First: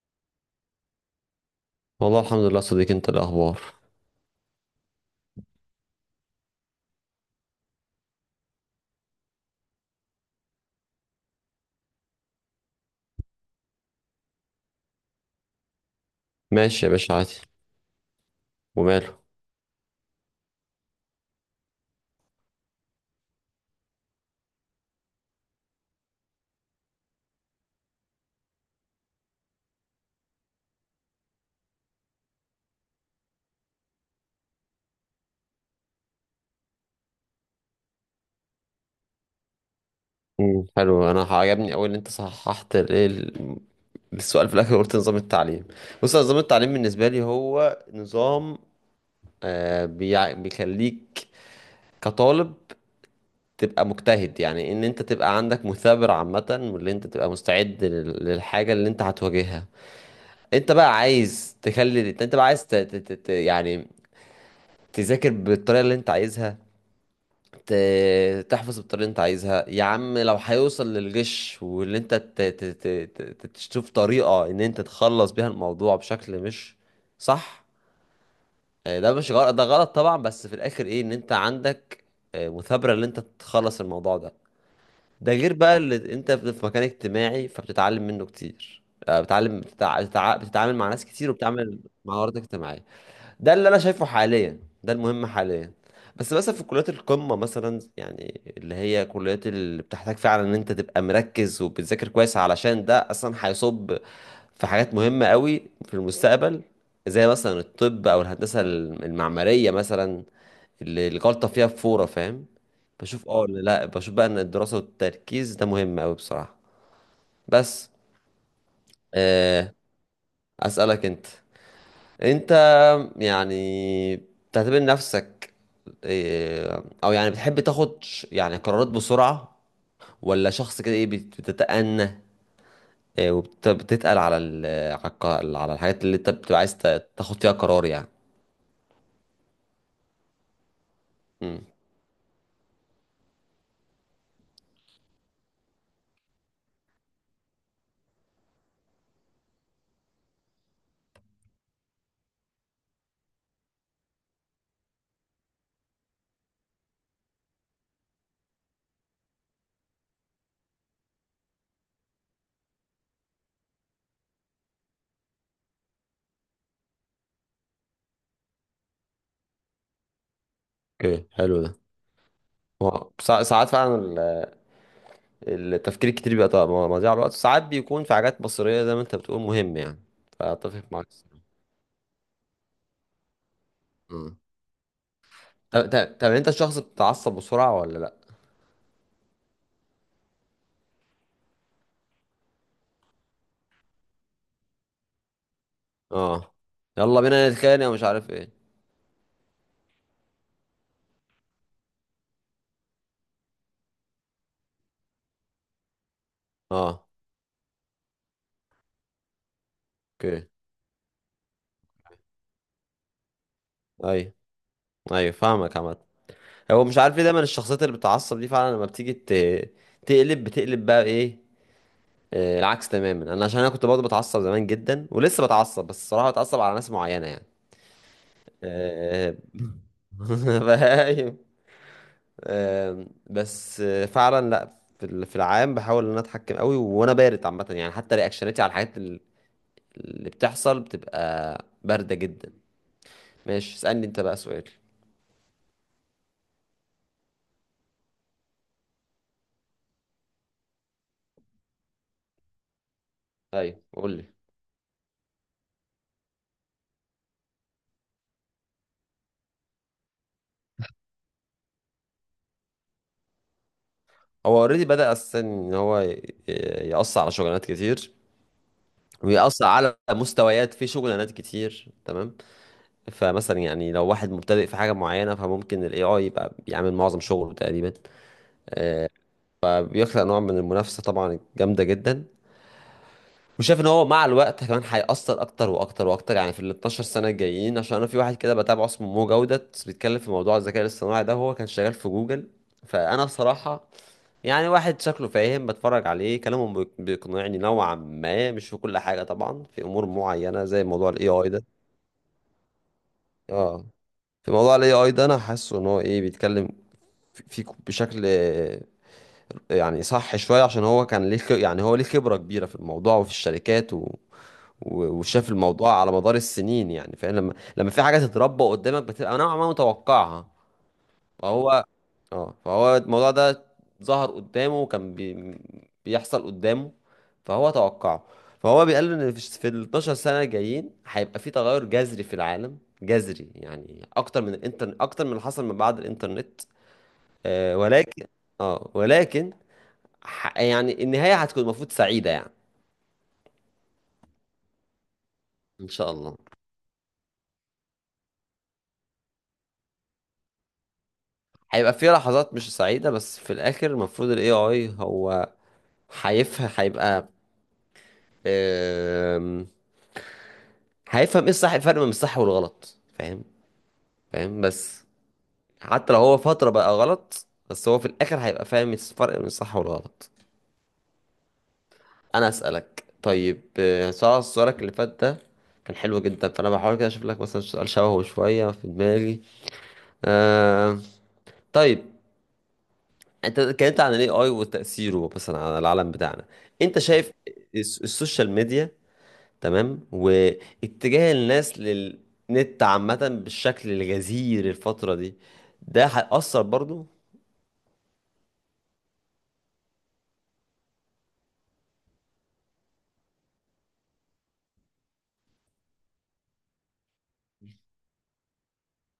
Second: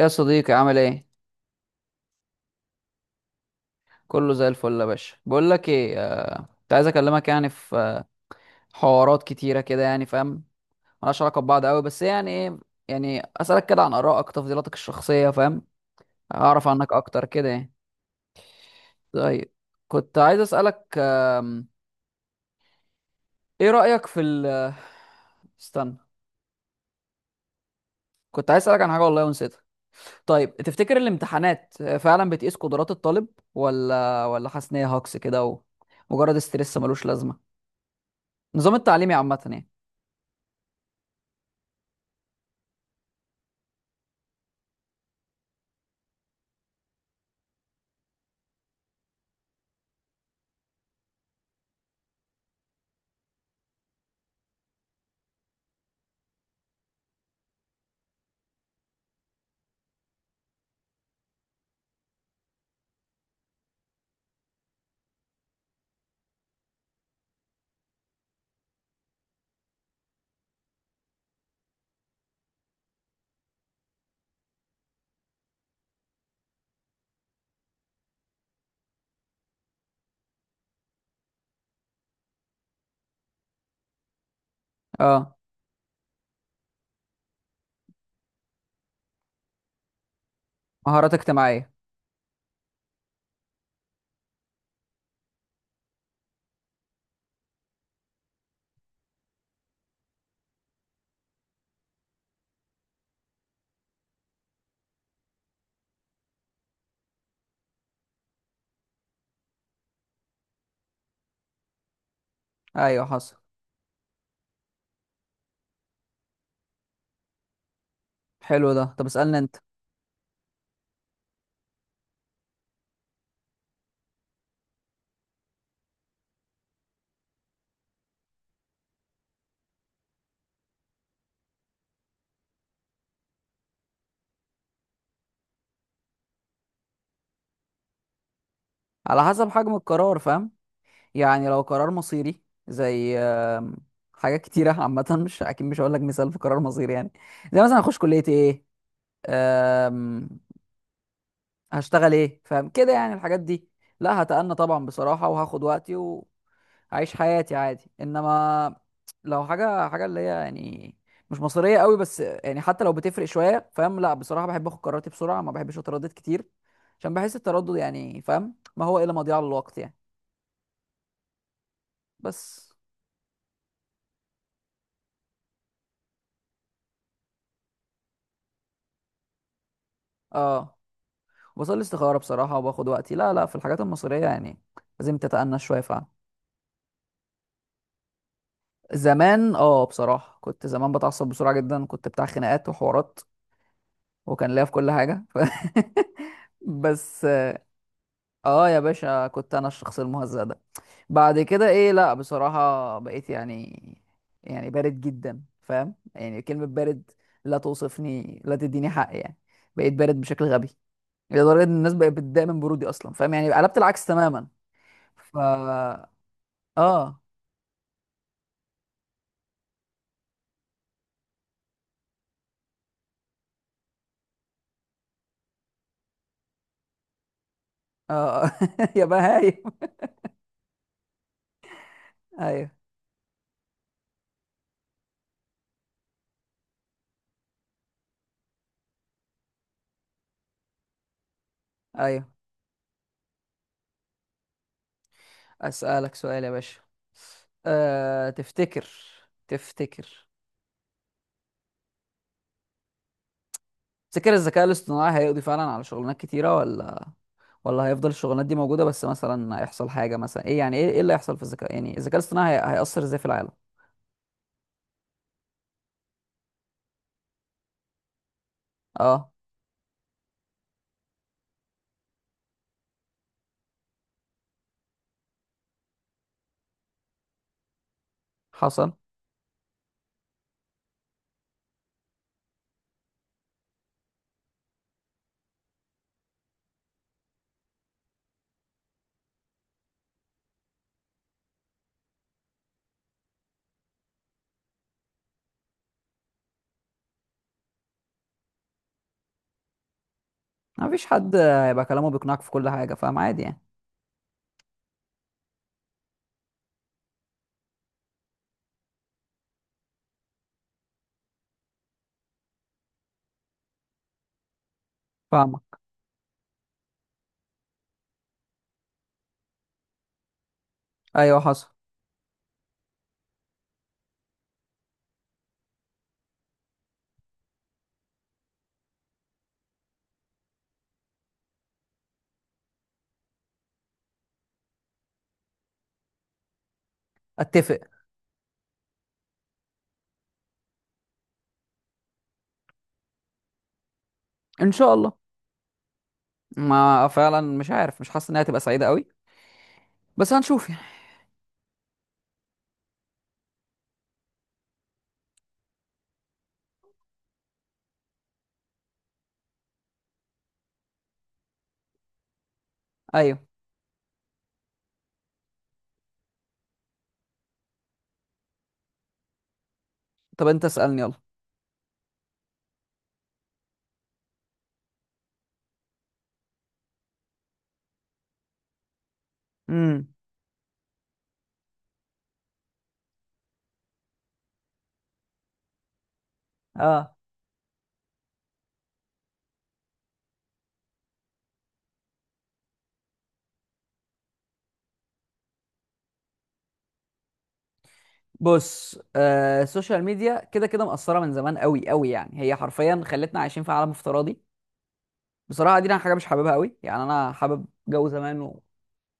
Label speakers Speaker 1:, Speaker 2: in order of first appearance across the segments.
Speaker 1: يا صديقي، عامل ايه؟
Speaker 2: والله الحمد لله صديقي. انت إيه الاخبار؟
Speaker 1: كله زي الفل يا باشا. بقول لك ايه، كنت عايز اكلمك يعني في حوارات كتيره كده، يعني فاهم؟ ملهاش علاقه ببعض قوي، بس يعني ايه، يعني اسالك كده عن ارائك، تفضيلاتك الشخصيه، فاهم؟ اعرف
Speaker 2: ماشي يا
Speaker 1: عنك
Speaker 2: باشا،
Speaker 1: اكتر
Speaker 2: عادي.
Speaker 1: كده يعني.
Speaker 2: وماله.
Speaker 1: طيب، كنت عايز اسالك ايه رايك في ال استنى، كنت عايز اسالك عن حاجه والله ونسيتها. طيب، تفتكر الامتحانات فعلا بتقيس قدرات الطالب، ولا حاسس ان هي هاكس كده، ومجرد استرس ملوش لازمه؟ نظام التعليمي عامه يعني.
Speaker 2: مم. حلو، انا عجبني قوي ان انت صححت الايه السؤال في الاخر، قلت نظام التعليم. بص، أنا نظام التعليم بالنسبه لي هو نظام بيخليك كطالب تبقى مجتهد، يعني ان انت تبقى عندك مثابر عامه، واللي انت تبقى مستعد للحاجه اللي انت هتواجهها. انت بقى عايز تخلي، انت بقى عايز يعني تذاكر بالطريقه اللي انت عايزها، تحفظ بالطريقة اللي انت عايزها. يا عم، لو هيوصل للغش واللي انت تشوف طريقة ان انت تخلص بيها الموضوع بشكل مش صح، ده مش غلط، ده غلط طبعا، بس في الاخر ايه، ان انت عندك مثابرة ان انت تخلص الموضوع ده. ده
Speaker 1: اه،
Speaker 2: غير بقى اللي انت في مكان اجتماعي فبتتعلم منه كتير، بتتعلم، بتتعامل مع ناس
Speaker 1: مهارات
Speaker 2: كتير وبتعمل
Speaker 1: اجتماعية.
Speaker 2: مع مهارات اجتماعية. ده اللي انا شايفه حاليا، ده المهم حاليا. بس مثلا في كليات القمة مثلا، يعني اللي هي كليات اللي بتحتاج فعلا ان انت تبقى مركز وبتذاكر كويس، علشان ده اصلا هيصب في حاجات مهمة قوي في المستقبل، زي مثلا الطب او الهندسة المعمارية مثلا، اللي الغلطة فيها بفورة، فاهم؟
Speaker 1: ايوه
Speaker 2: بشوف
Speaker 1: حصل.
Speaker 2: اه ولا لا، بشوف بقى ان الدراسة والتركيز ده مهم قوي بصراحة. بس.
Speaker 1: حلو ده. طب اسألني انت.
Speaker 2: آه، اسألك انت يعني بتعتبر نفسك او يعني بتحب تاخد يعني قرارات بسرعة، ولا شخص كده ايه بتتأنى وبتتقل على على على الحاجات اللي انت بتبقى عايز تاخد فيها قرار يعني؟
Speaker 1: على حسب حجم القرار، فاهم؟ يعني لو
Speaker 2: مم.
Speaker 1: قرار مصيري، زي حاجات كتيرة عامة، مش اكيد، مش هقول لك مثال في قرار مصيري يعني، زي مثلا هخش كلية ايه، آم، هشتغل ايه، فاهم كده يعني الحاجات دي؟ لا هتأنى طبعا بصراحة وهاخد وقتي، اعيش حياتي عادي. انما لو حاجه حاجه اللي هي يعني مش مصريه قوي، بس يعني حتى لو بتفرق شويه، فاهم؟ لا بصراحه بحب اخد قراراتي بسرعه، ما بحبش اتردد كتير، عشان بحس التردد يعني، فاهم، ما هو الا مضيعه للوقت يعني.
Speaker 2: اوكي، حلو ده.
Speaker 1: بس
Speaker 2: هو ساعات فعلا التفكير الكتير بيبقى طبعاً مضيع الوقت، ساعات بيكون في حاجات بصرية زي ما انت بتقول مهم يعني.
Speaker 1: اه،
Speaker 2: فاتفق معاك الصراحة.
Speaker 1: بصلي استخاره بصراحه وباخد وقتي، لا لا في الحاجات المصريه
Speaker 2: مم.
Speaker 1: يعني لازم تتأنى شويه
Speaker 2: طب
Speaker 1: فعلا.
Speaker 2: انت شخص بتتعصب بسرعة ولا لا؟
Speaker 1: زمان اه، بصراحه كنت زمان بتعصب بسرعه جدا، كنت بتاع خناقات وحوارات، وكان ليا في كل حاجه
Speaker 2: اه. يلا
Speaker 1: بس
Speaker 2: بينا نتخانق ومش عارف ايه.
Speaker 1: اه يا باشا، كنت انا الشخص المهزأ ده. بعد كده ايه، لا بصراحة بقيت يعني، يعني بارد جدا، فاهم يعني كلمة
Speaker 2: اه.
Speaker 1: بارد؟ لا توصفني، لا تديني حق يعني. بقيت بارد بشكل
Speaker 2: اوكي.
Speaker 1: غبي، لدرجة ان الناس بقت بتضايق من برودي اصلا، فاهم؟ يعني قلبت العكس
Speaker 2: ايوه،
Speaker 1: تماما.
Speaker 2: ايوه،
Speaker 1: ف
Speaker 2: فاهمك عامة.
Speaker 1: اه
Speaker 2: هو مش عارف
Speaker 1: اه
Speaker 2: ليه دايما الشخصيات اللي بتتعصب دي فعلا لما بتيجي بتقلب بقى ايه العكس تماما. انا عشان كنت برضه بتعصب زمان جدا، ولسه بتعصب، بس الصراحة بتعصب على ناس معينة يعني.
Speaker 1: آه. يا
Speaker 2: آه،
Speaker 1: بهايم.
Speaker 2: فاهم.
Speaker 1: ايوه،
Speaker 2: بس فعلا لا، في العام بحاول ان انا اتحكم قوي، وانا بارد عامه يعني، حتى رياكشناتي على الحاجات اللي بتحصل بتبقى بارده
Speaker 1: ايوه.
Speaker 2: جدا. ماشي، اسألني انت بقى سؤال.
Speaker 1: اسألك سؤال يا باشا. أه... تفتكر تفتكر
Speaker 2: ايوه قول
Speaker 1: تفتكر
Speaker 2: لي.
Speaker 1: الذكاء الاصطناعي هيقضي فعلا على شغلانات كتيرة، ولا ولا هيفضل الشغلانات دي موجودة، بس مثلا هيحصل حاجة مثلا ايه، يعني ايه، إيه اللي هيحصل في الذكاء، يعني الذكاء الاصطناعي هيأثر ازاي في العالم؟
Speaker 2: هو اوريدي بدأ اساسا ان هو يقص على شغلانات كتير،
Speaker 1: اه
Speaker 2: ويقص على مستويات في شغلانات كتير، تمام؟ فمثلا يعني لو واحد مبتدئ في حاجة معينة، فممكن الاي اي يبقى بيعمل معظم شغله تقريبا،
Speaker 1: حصل.
Speaker 2: بيخلق نوع من المنافسة طبعا جامدة جدا. وشايف ان هو مع الوقت كمان هيأثر اكتر واكتر واكتر يعني في ال 12 سنة الجايين، عشان انا في واحد كده بتابعه اسمه مو جودة بيتكلم في موضوع الذكاء الاصطناعي ده، هو كان شغال في جوجل. فانا بصراحة يعني واحد شكله فاهم، بتفرج عليه كلامه بيقنعني نوعا ما، مش في كل حاجة طبعا، في أمور معينة زي
Speaker 1: ما فيش
Speaker 2: موضوع الاي
Speaker 1: حد
Speaker 2: اي ده.
Speaker 1: هيبقى كلامه بيقنعك في كل حاجة، فاهم، عادي يعني.
Speaker 2: اه. في موضوع الاي اي ده أنا حاسه إن هو إيه بيتكلم بشكل يعني صح شوية، عشان هو كان ليه يعني هو ليه خبرة كبيرة في الموضوع وفي الشركات وشاف
Speaker 1: فاهمة.
Speaker 2: الموضوع على مدار السنين يعني. فاهم، لما في حاجة تتربى قدامك بتبقى نوعا ما متوقعها.
Speaker 1: ايوه حصل.
Speaker 2: فهو، اه، فهو الموضوع ده ظهر قدامه، وكان بيحصل قدامه، فهو توقعه. فهو بيقال ان في ال 12 سنه الجايين هيبقى في تغير جذري في العالم، جذري يعني اكتر من الانترنت، اكتر من اللي حصل من بعد الانترنت. آه
Speaker 1: اتفق.
Speaker 2: ولكن اه ولكن يعني النهايه هتكون المفروض سعيده يعني.
Speaker 1: ان شاء الله.
Speaker 2: ان شاء الله.
Speaker 1: ما فعلا، مش عارف، مش حاسس انها هتبقى سعيدة قوي، بس هنشوف يعني.
Speaker 2: هيبقى في لحظات مش سعيده، بس في الاخر المفروض الاي اي هو هيفهم، هيبقى هيفهم ايه الفرق بين الصح والغلط
Speaker 1: ايوه.
Speaker 2: فاهم؟ فاهم. بس حتى لو هو فترة بقى غلط، بس هو في الاخر هيبقى فاهم الفرق بين الصح والغلط.
Speaker 1: طب انت اسألني يلا.
Speaker 2: انا اسألك طيب. سؤالك اللي فات ده كان حلو جدا، فانا بحاول كده اشوف لك مثلا سؤال شبهه شوية في دماغي.
Speaker 1: امم
Speaker 2: آه طيب، انت اتكلمت عن الاي اي وتأثيره مثلا على العالم بتاعنا. انت
Speaker 1: اه
Speaker 2: شايف السوشيال ميديا تمام، واتجاه الناس للنت عامة بالشكل الغزير الفترة دي، ده هيأثر برضو؟
Speaker 1: بص، السوشيال ميديا كده كده مأثرة من زمان قوي قوي، يعني هي حرفيا خلتنا عايشين في عالم افتراضي. بصراحة دي أنا حاجة مش حاببها قوي يعني. انا حابب جو زمان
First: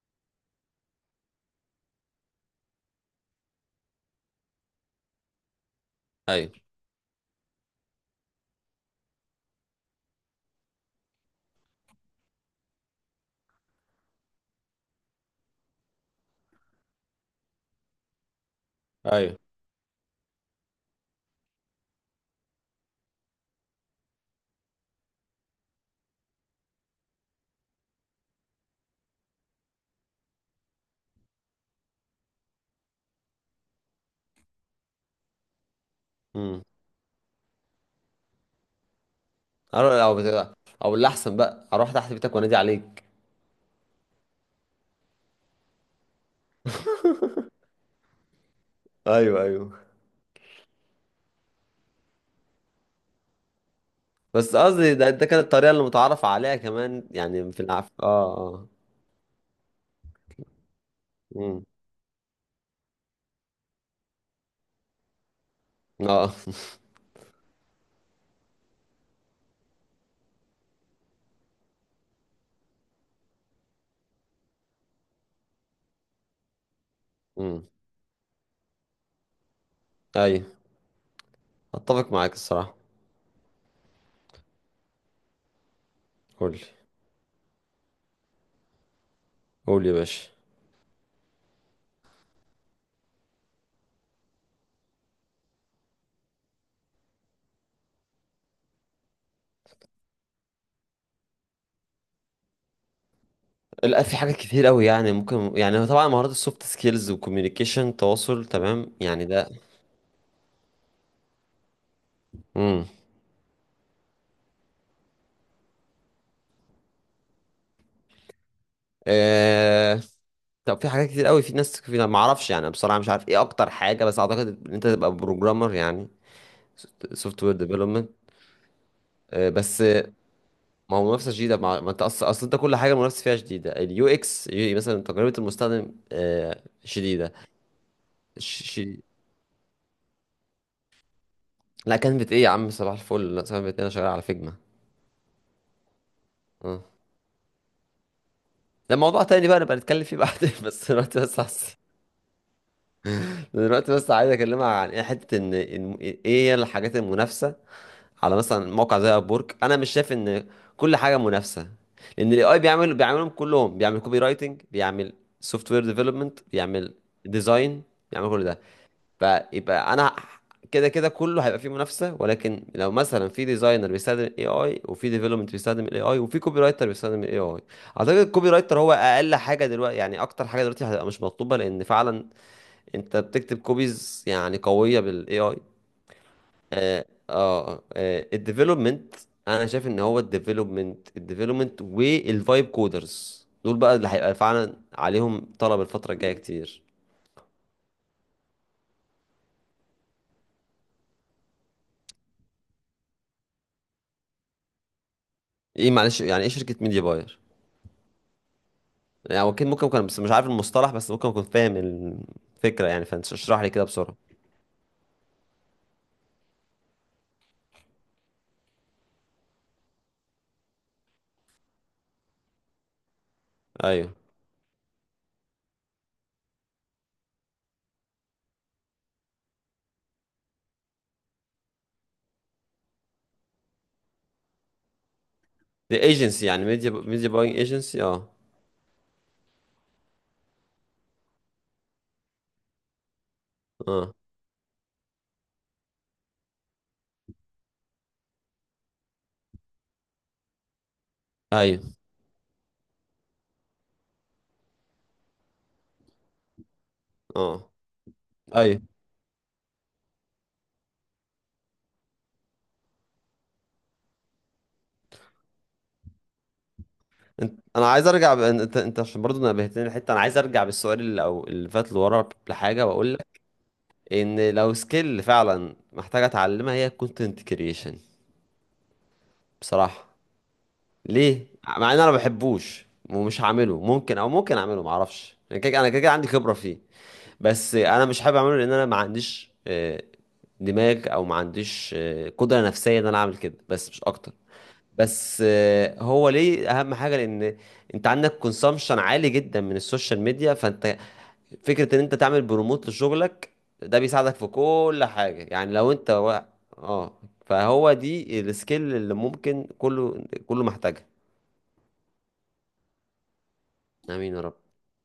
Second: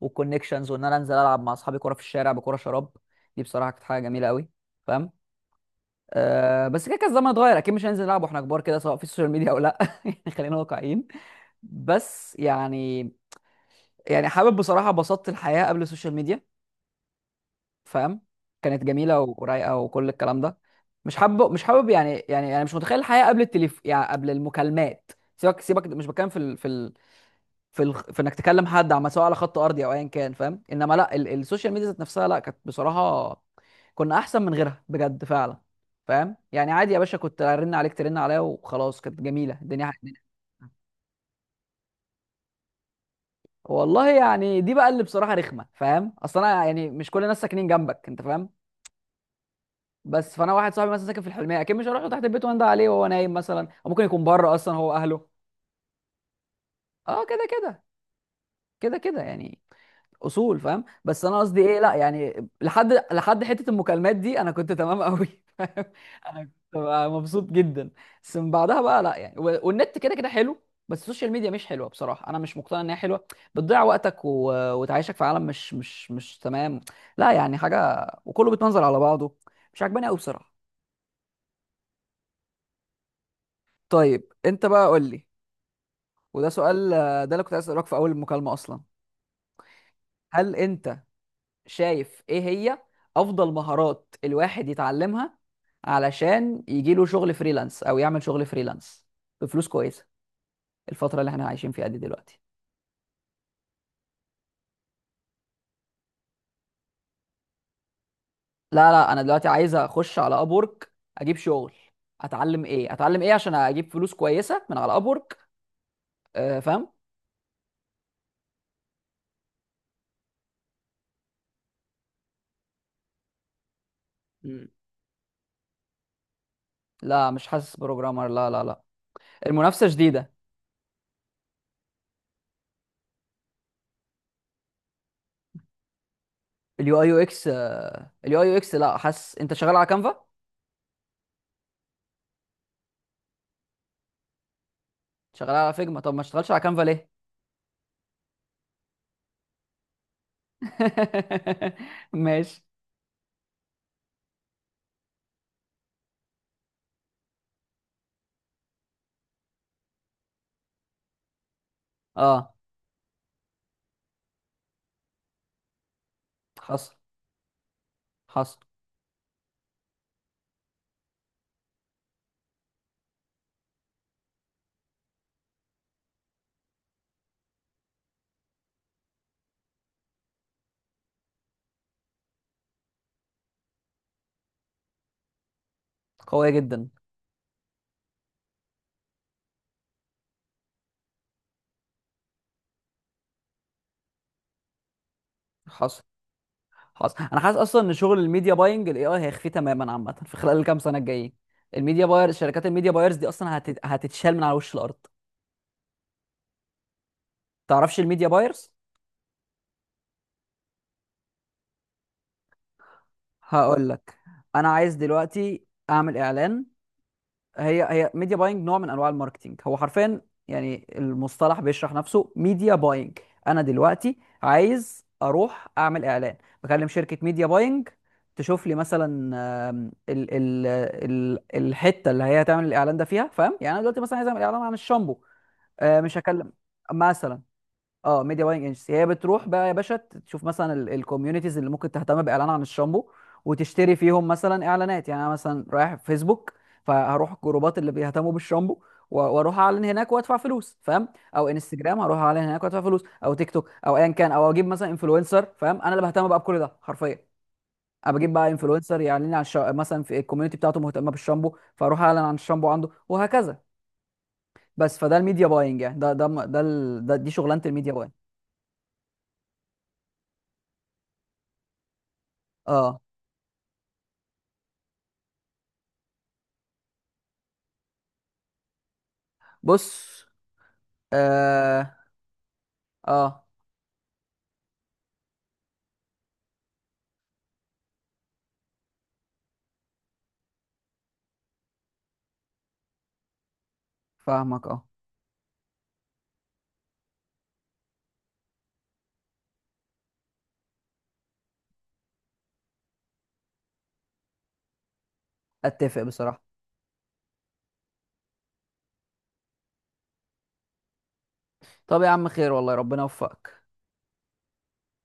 Speaker 1: والكونكشنز، وان انا انزل العب مع اصحابي كوره في الشارع بكوره شراب، دي بصراحه كانت حاجه جميله قوي، فاهم؟
Speaker 2: ايوه،
Speaker 1: بس كده كده الزمن اتغير، اكيد مش هننزل نلعب واحنا كبار كده، سواء في السوشيال ميديا او لا يعني خلينا واقعيين. بس يعني حابب بصراحه بسطت الحياه قبل السوشيال ميديا، فاهم؟ كانت جميله
Speaker 2: ايوه.
Speaker 1: ورايقه وكل الكلام ده. مش حابب يعني، يعني انا مش متخيل الحياه قبل التليف، يعني قبل المكالمات. سيبك سيبك، مش بتكلم في ال... في ال... في الخ... في انك تكلم حد عم، سواء على خط ارضي او ايا كان، فاهم؟ انما لا السوشيال ميديا ذات نفسها لا، كانت بصراحه كنا احسن من غيرها بجد فعلا، فاهم؟
Speaker 2: امم.
Speaker 1: يعني عادي يا باشا، كنت ارن عليك ترن عليا وخلاص، كانت جميله الدنيا.
Speaker 2: او بت- او اللي احسن بقى اروح تحت بيتك وانادي عليك.
Speaker 1: والله يعني دي بقى اللي بصراحه رخمه، فاهم؟ اصل انا يعني مش كل الناس ساكنين جنبك انت، فاهم؟
Speaker 2: ايوه، ايوه.
Speaker 1: بس فانا واحد صاحبي مثلا ساكن في الحلميه، اكيد مش هروح له تحت البيت وانده عليه وهو نايم مثلا، او ممكن يكون بره
Speaker 2: بس
Speaker 1: اصلا هو
Speaker 2: قصدي ده،
Speaker 1: اهله.
Speaker 2: كانت الطريقة اللي متعارف عليها كمان
Speaker 1: اه كده
Speaker 2: يعني في
Speaker 1: كده
Speaker 2: العف، اه، اه.
Speaker 1: كده كده يعني اصول، فاهم؟ بس انا قصدي
Speaker 2: امم.
Speaker 1: ايه، لا يعني لحد لحد حته المكالمات دي انا كنت تمام قوي، فاهم؟
Speaker 2: اه
Speaker 1: انا كنت بقى مبسوط جدا. بس من بعدها بقى لا يعني، والنت كده كده حلو، بس السوشيال ميديا مش حلوه بصراحه، انا مش مقتنع انها حلوه. بتضيع وقتك وتعيشك في عالم مش تمام، لا يعني
Speaker 2: امم.
Speaker 1: حاجه، وكله بيتمنظر على بعضه. مش عاجباني قوي
Speaker 2: ايوه،
Speaker 1: بصراحه.
Speaker 2: اتفق معاك الصراحة.
Speaker 1: طيب انت بقى قول لي، وده
Speaker 2: قول لي،
Speaker 1: سؤال ده اللي كنت عايز اسالك في اول المكالمه اصلا.
Speaker 2: قول لي يا باشا.
Speaker 1: هل انت شايف ايه هي افضل مهارات الواحد يتعلمها علشان يجي له شغل فريلانس او يعمل شغل فريلانس بفلوس كويسه، الفتره اللي احنا عايشين فيها دي دلوقتي؟
Speaker 2: لا، في حاجات كتير قوي يعني ممكن، يعني طبعا مهارات السوفت سكيلز والكوميونيكيشن، تواصل،
Speaker 1: لا
Speaker 2: تمام
Speaker 1: لا، انا
Speaker 2: يعني،
Speaker 1: دلوقتي
Speaker 2: ده.
Speaker 1: عايز اخش على ابورك، اجيب شغل. اتعلم
Speaker 2: امم.
Speaker 1: ايه، اتعلم ايه عشان اجيب فلوس كويسه من على ابورك؟ أه، فاهم.
Speaker 2: آه... طب في حاجات كتير قوي، في ناس، ما اعرفش يعني بصراحه، مش عارف ايه اكتر حاجه، بس اعتقد
Speaker 1: مم.
Speaker 2: ان انت تبقى بروجرامر يعني،
Speaker 1: لا
Speaker 2: سوفت
Speaker 1: مش
Speaker 2: وير
Speaker 1: حاسس
Speaker 2: ديفلوبمنت.
Speaker 1: بروجرامر، لا لا لا.
Speaker 2: بس
Speaker 1: المنافسه شديده.
Speaker 2: ما هو منافسه شديده. ما انت اصل انت كل حاجه المنافسه فيها شديده. اليو اكس مثلا، تجربه المستخدم،
Speaker 1: اليو اي يو
Speaker 2: شديده.
Speaker 1: اكس. اليو اي يو
Speaker 2: ش...
Speaker 1: اكس،
Speaker 2: ش...
Speaker 1: لا حاسس انت شغال على كانفا.
Speaker 2: لا كانت ايه يا عم، صباح الفل، لا كانت ايه، انا شغال على فيجما.
Speaker 1: شغال على فيجما؟ طب ما اشتغلش على كانفا
Speaker 2: اه،
Speaker 1: ليه؟
Speaker 2: ده موضوع تاني بقى نبقى نتكلم فيه بعدين بس دلوقتي بس
Speaker 1: ماشي.
Speaker 2: دلوقتي بس عايز اكلمها عن ايه حته، ان ايه هي الحاجات المنافسه على مثلا موقع زي ابورك. انا مش شايف ان كل حاجه منافسه، لان الاي
Speaker 1: اه
Speaker 2: اي بيعملهم كلهم، بيعمل كوبي رايتنج، بيعمل سوفت وير ديفلوبمنت،
Speaker 1: حصل.
Speaker 2: بيعمل ديزاين، بيعمل كل
Speaker 1: حصل.
Speaker 2: ده. فيبقى انا كده كده كله هيبقى فيه منافسه، ولكن لو مثلا في ديزاينر بيستخدم الاي اي، وفي ديفلوبمنت بيستخدم الاي اي، وفي كوبي رايتر بيستخدم الاي اي، اعتقد الكوبي رايتر هو اقل حاجه دلوقتي، يعني اكتر حاجه دلوقتي هتبقى مش مطلوبه، لان فعلا انت بتكتب كوبيز يعني قويه بالاي اي.
Speaker 1: قويه جدا.
Speaker 2: اه، اه. الديفلوبمنت، انا شايف ان هو الديفلوبمنت، والفايب كودرز دول بقى اللي هيبقى فعلا عليهم طلب
Speaker 1: حصل.
Speaker 2: الفتره الجايه كتير.
Speaker 1: خلاص، انا حاسس اصلا ان شغل الميديا باينج الاي اي هيخفي تماما عامه في خلال الكام سنه الجايين. الميديا باير، شركات الميديا بايرز دي اصلا هتتشال من على وش الارض.
Speaker 2: ايه، معلش، يعني ايه شركه ميديا باير؟
Speaker 1: تعرفش الميديا بايرز؟
Speaker 2: يعني هو اكيد ممكن اكون بس مش عارف المصطلح، بس ممكن اكون فاهم الفكره يعني، فانت اشرح لي كده
Speaker 1: هقول
Speaker 2: بسرعه.
Speaker 1: لك. انا عايز دلوقتي اعمل اعلان. هي ميديا باينج نوع من انواع الماركتينج، هو حرفيا يعني المصطلح بيشرح نفسه، ميديا باينج. انا
Speaker 2: ايوه،
Speaker 1: دلوقتي عايز اروح اعمل اعلان، بكلم شركه ميديا باينج، تشوف لي مثلا ال ال ال الحته اللي هي هتعمل الاعلان ده فيها، فاهم؟ يعني انا دلوقتي مثلا عايز اعمل اعلان عن الشامبو،
Speaker 2: دي
Speaker 1: مش
Speaker 2: ايجنسي،
Speaker 1: هكلم
Speaker 2: يعني ميديا
Speaker 1: مثلا.
Speaker 2: باينج ايجنسي،
Speaker 1: اه،
Speaker 2: اه.
Speaker 1: ميديا باينج ايجنسي هي بتروح بقى يا باشا تشوف مثلا الكوميونيتيز اللي ممكن تهتم باعلان عن الشامبو، وتشتري
Speaker 2: اه.
Speaker 1: فيهم مثلا اعلانات. يعني انا مثلا رايح في فيسبوك، فهروح الجروبات اللي بيهتموا بالشامبو، واروح اعلن هناك وادفع فلوس، فاهم؟ او
Speaker 2: ايوه.
Speaker 1: انستجرام هروح اعلن هناك وادفع فلوس، او تيك توك او ايا كان، او اجيب مثلا انفلونسر، فاهم؟ انا اللي بهتم بقى بكل ده حرفيا.
Speaker 2: اه.
Speaker 1: انا بجيب بقى
Speaker 2: ايوه.
Speaker 1: انفلونسر يعلن لي عن مثلا في الكوميونتي بتاعته مهتمه بالشامبو، فاروح اعلن عن الشامبو عنده وهكذا. بس فده الميديا باينج يعني، ده دي
Speaker 2: انت،
Speaker 1: شغلانه
Speaker 2: انا
Speaker 1: الميديا
Speaker 2: عايز
Speaker 1: باينج.
Speaker 2: ارجع ب... انت، عشان برضه نبهتني الحته، انا عايز ارجع بالسؤال اللي فات لورا لحاجه
Speaker 1: اه
Speaker 2: واقول لك، ان لو سكيل فعلا محتاجة اتعلمها هي الكونتنت كرييشن بصراحة.
Speaker 1: بص،
Speaker 2: ليه؟ مع
Speaker 1: اه
Speaker 2: ان انا ما بحبوش ومش
Speaker 1: اه
Speaker 2: هعمله، ممكن، او ممكن اعمله، ما اعرفش، انا كده، كده عندي خبرة فيه. بس انا مش حابب اعمله، لان انا ما عنديش دماغ، او ما عنديش قدرة نفسية ان انا اعمل كده، بس مش اكتر.
Speaker 1: فاهمك، اه.
Speaker 2: بس هو ليه اهم حاجه؟ لان انت عندك كونسامشن عالي جدا من السوشيال ميديا، فانت فكره ان انت تعمل بروموت لشغلك ده بيساعدك في كل حاجه يعني. لو
Speaker 1: اتفق
Speaker 2: انت
Speaker 1: بصراحة.
Speaker 2: اه فهو دي السكيل اللي ممكن كله كله محتاجها.
Speaker 1: طب يا عم، خير والله، ربنا يوفقك.
Speaker 2: امين يا رب.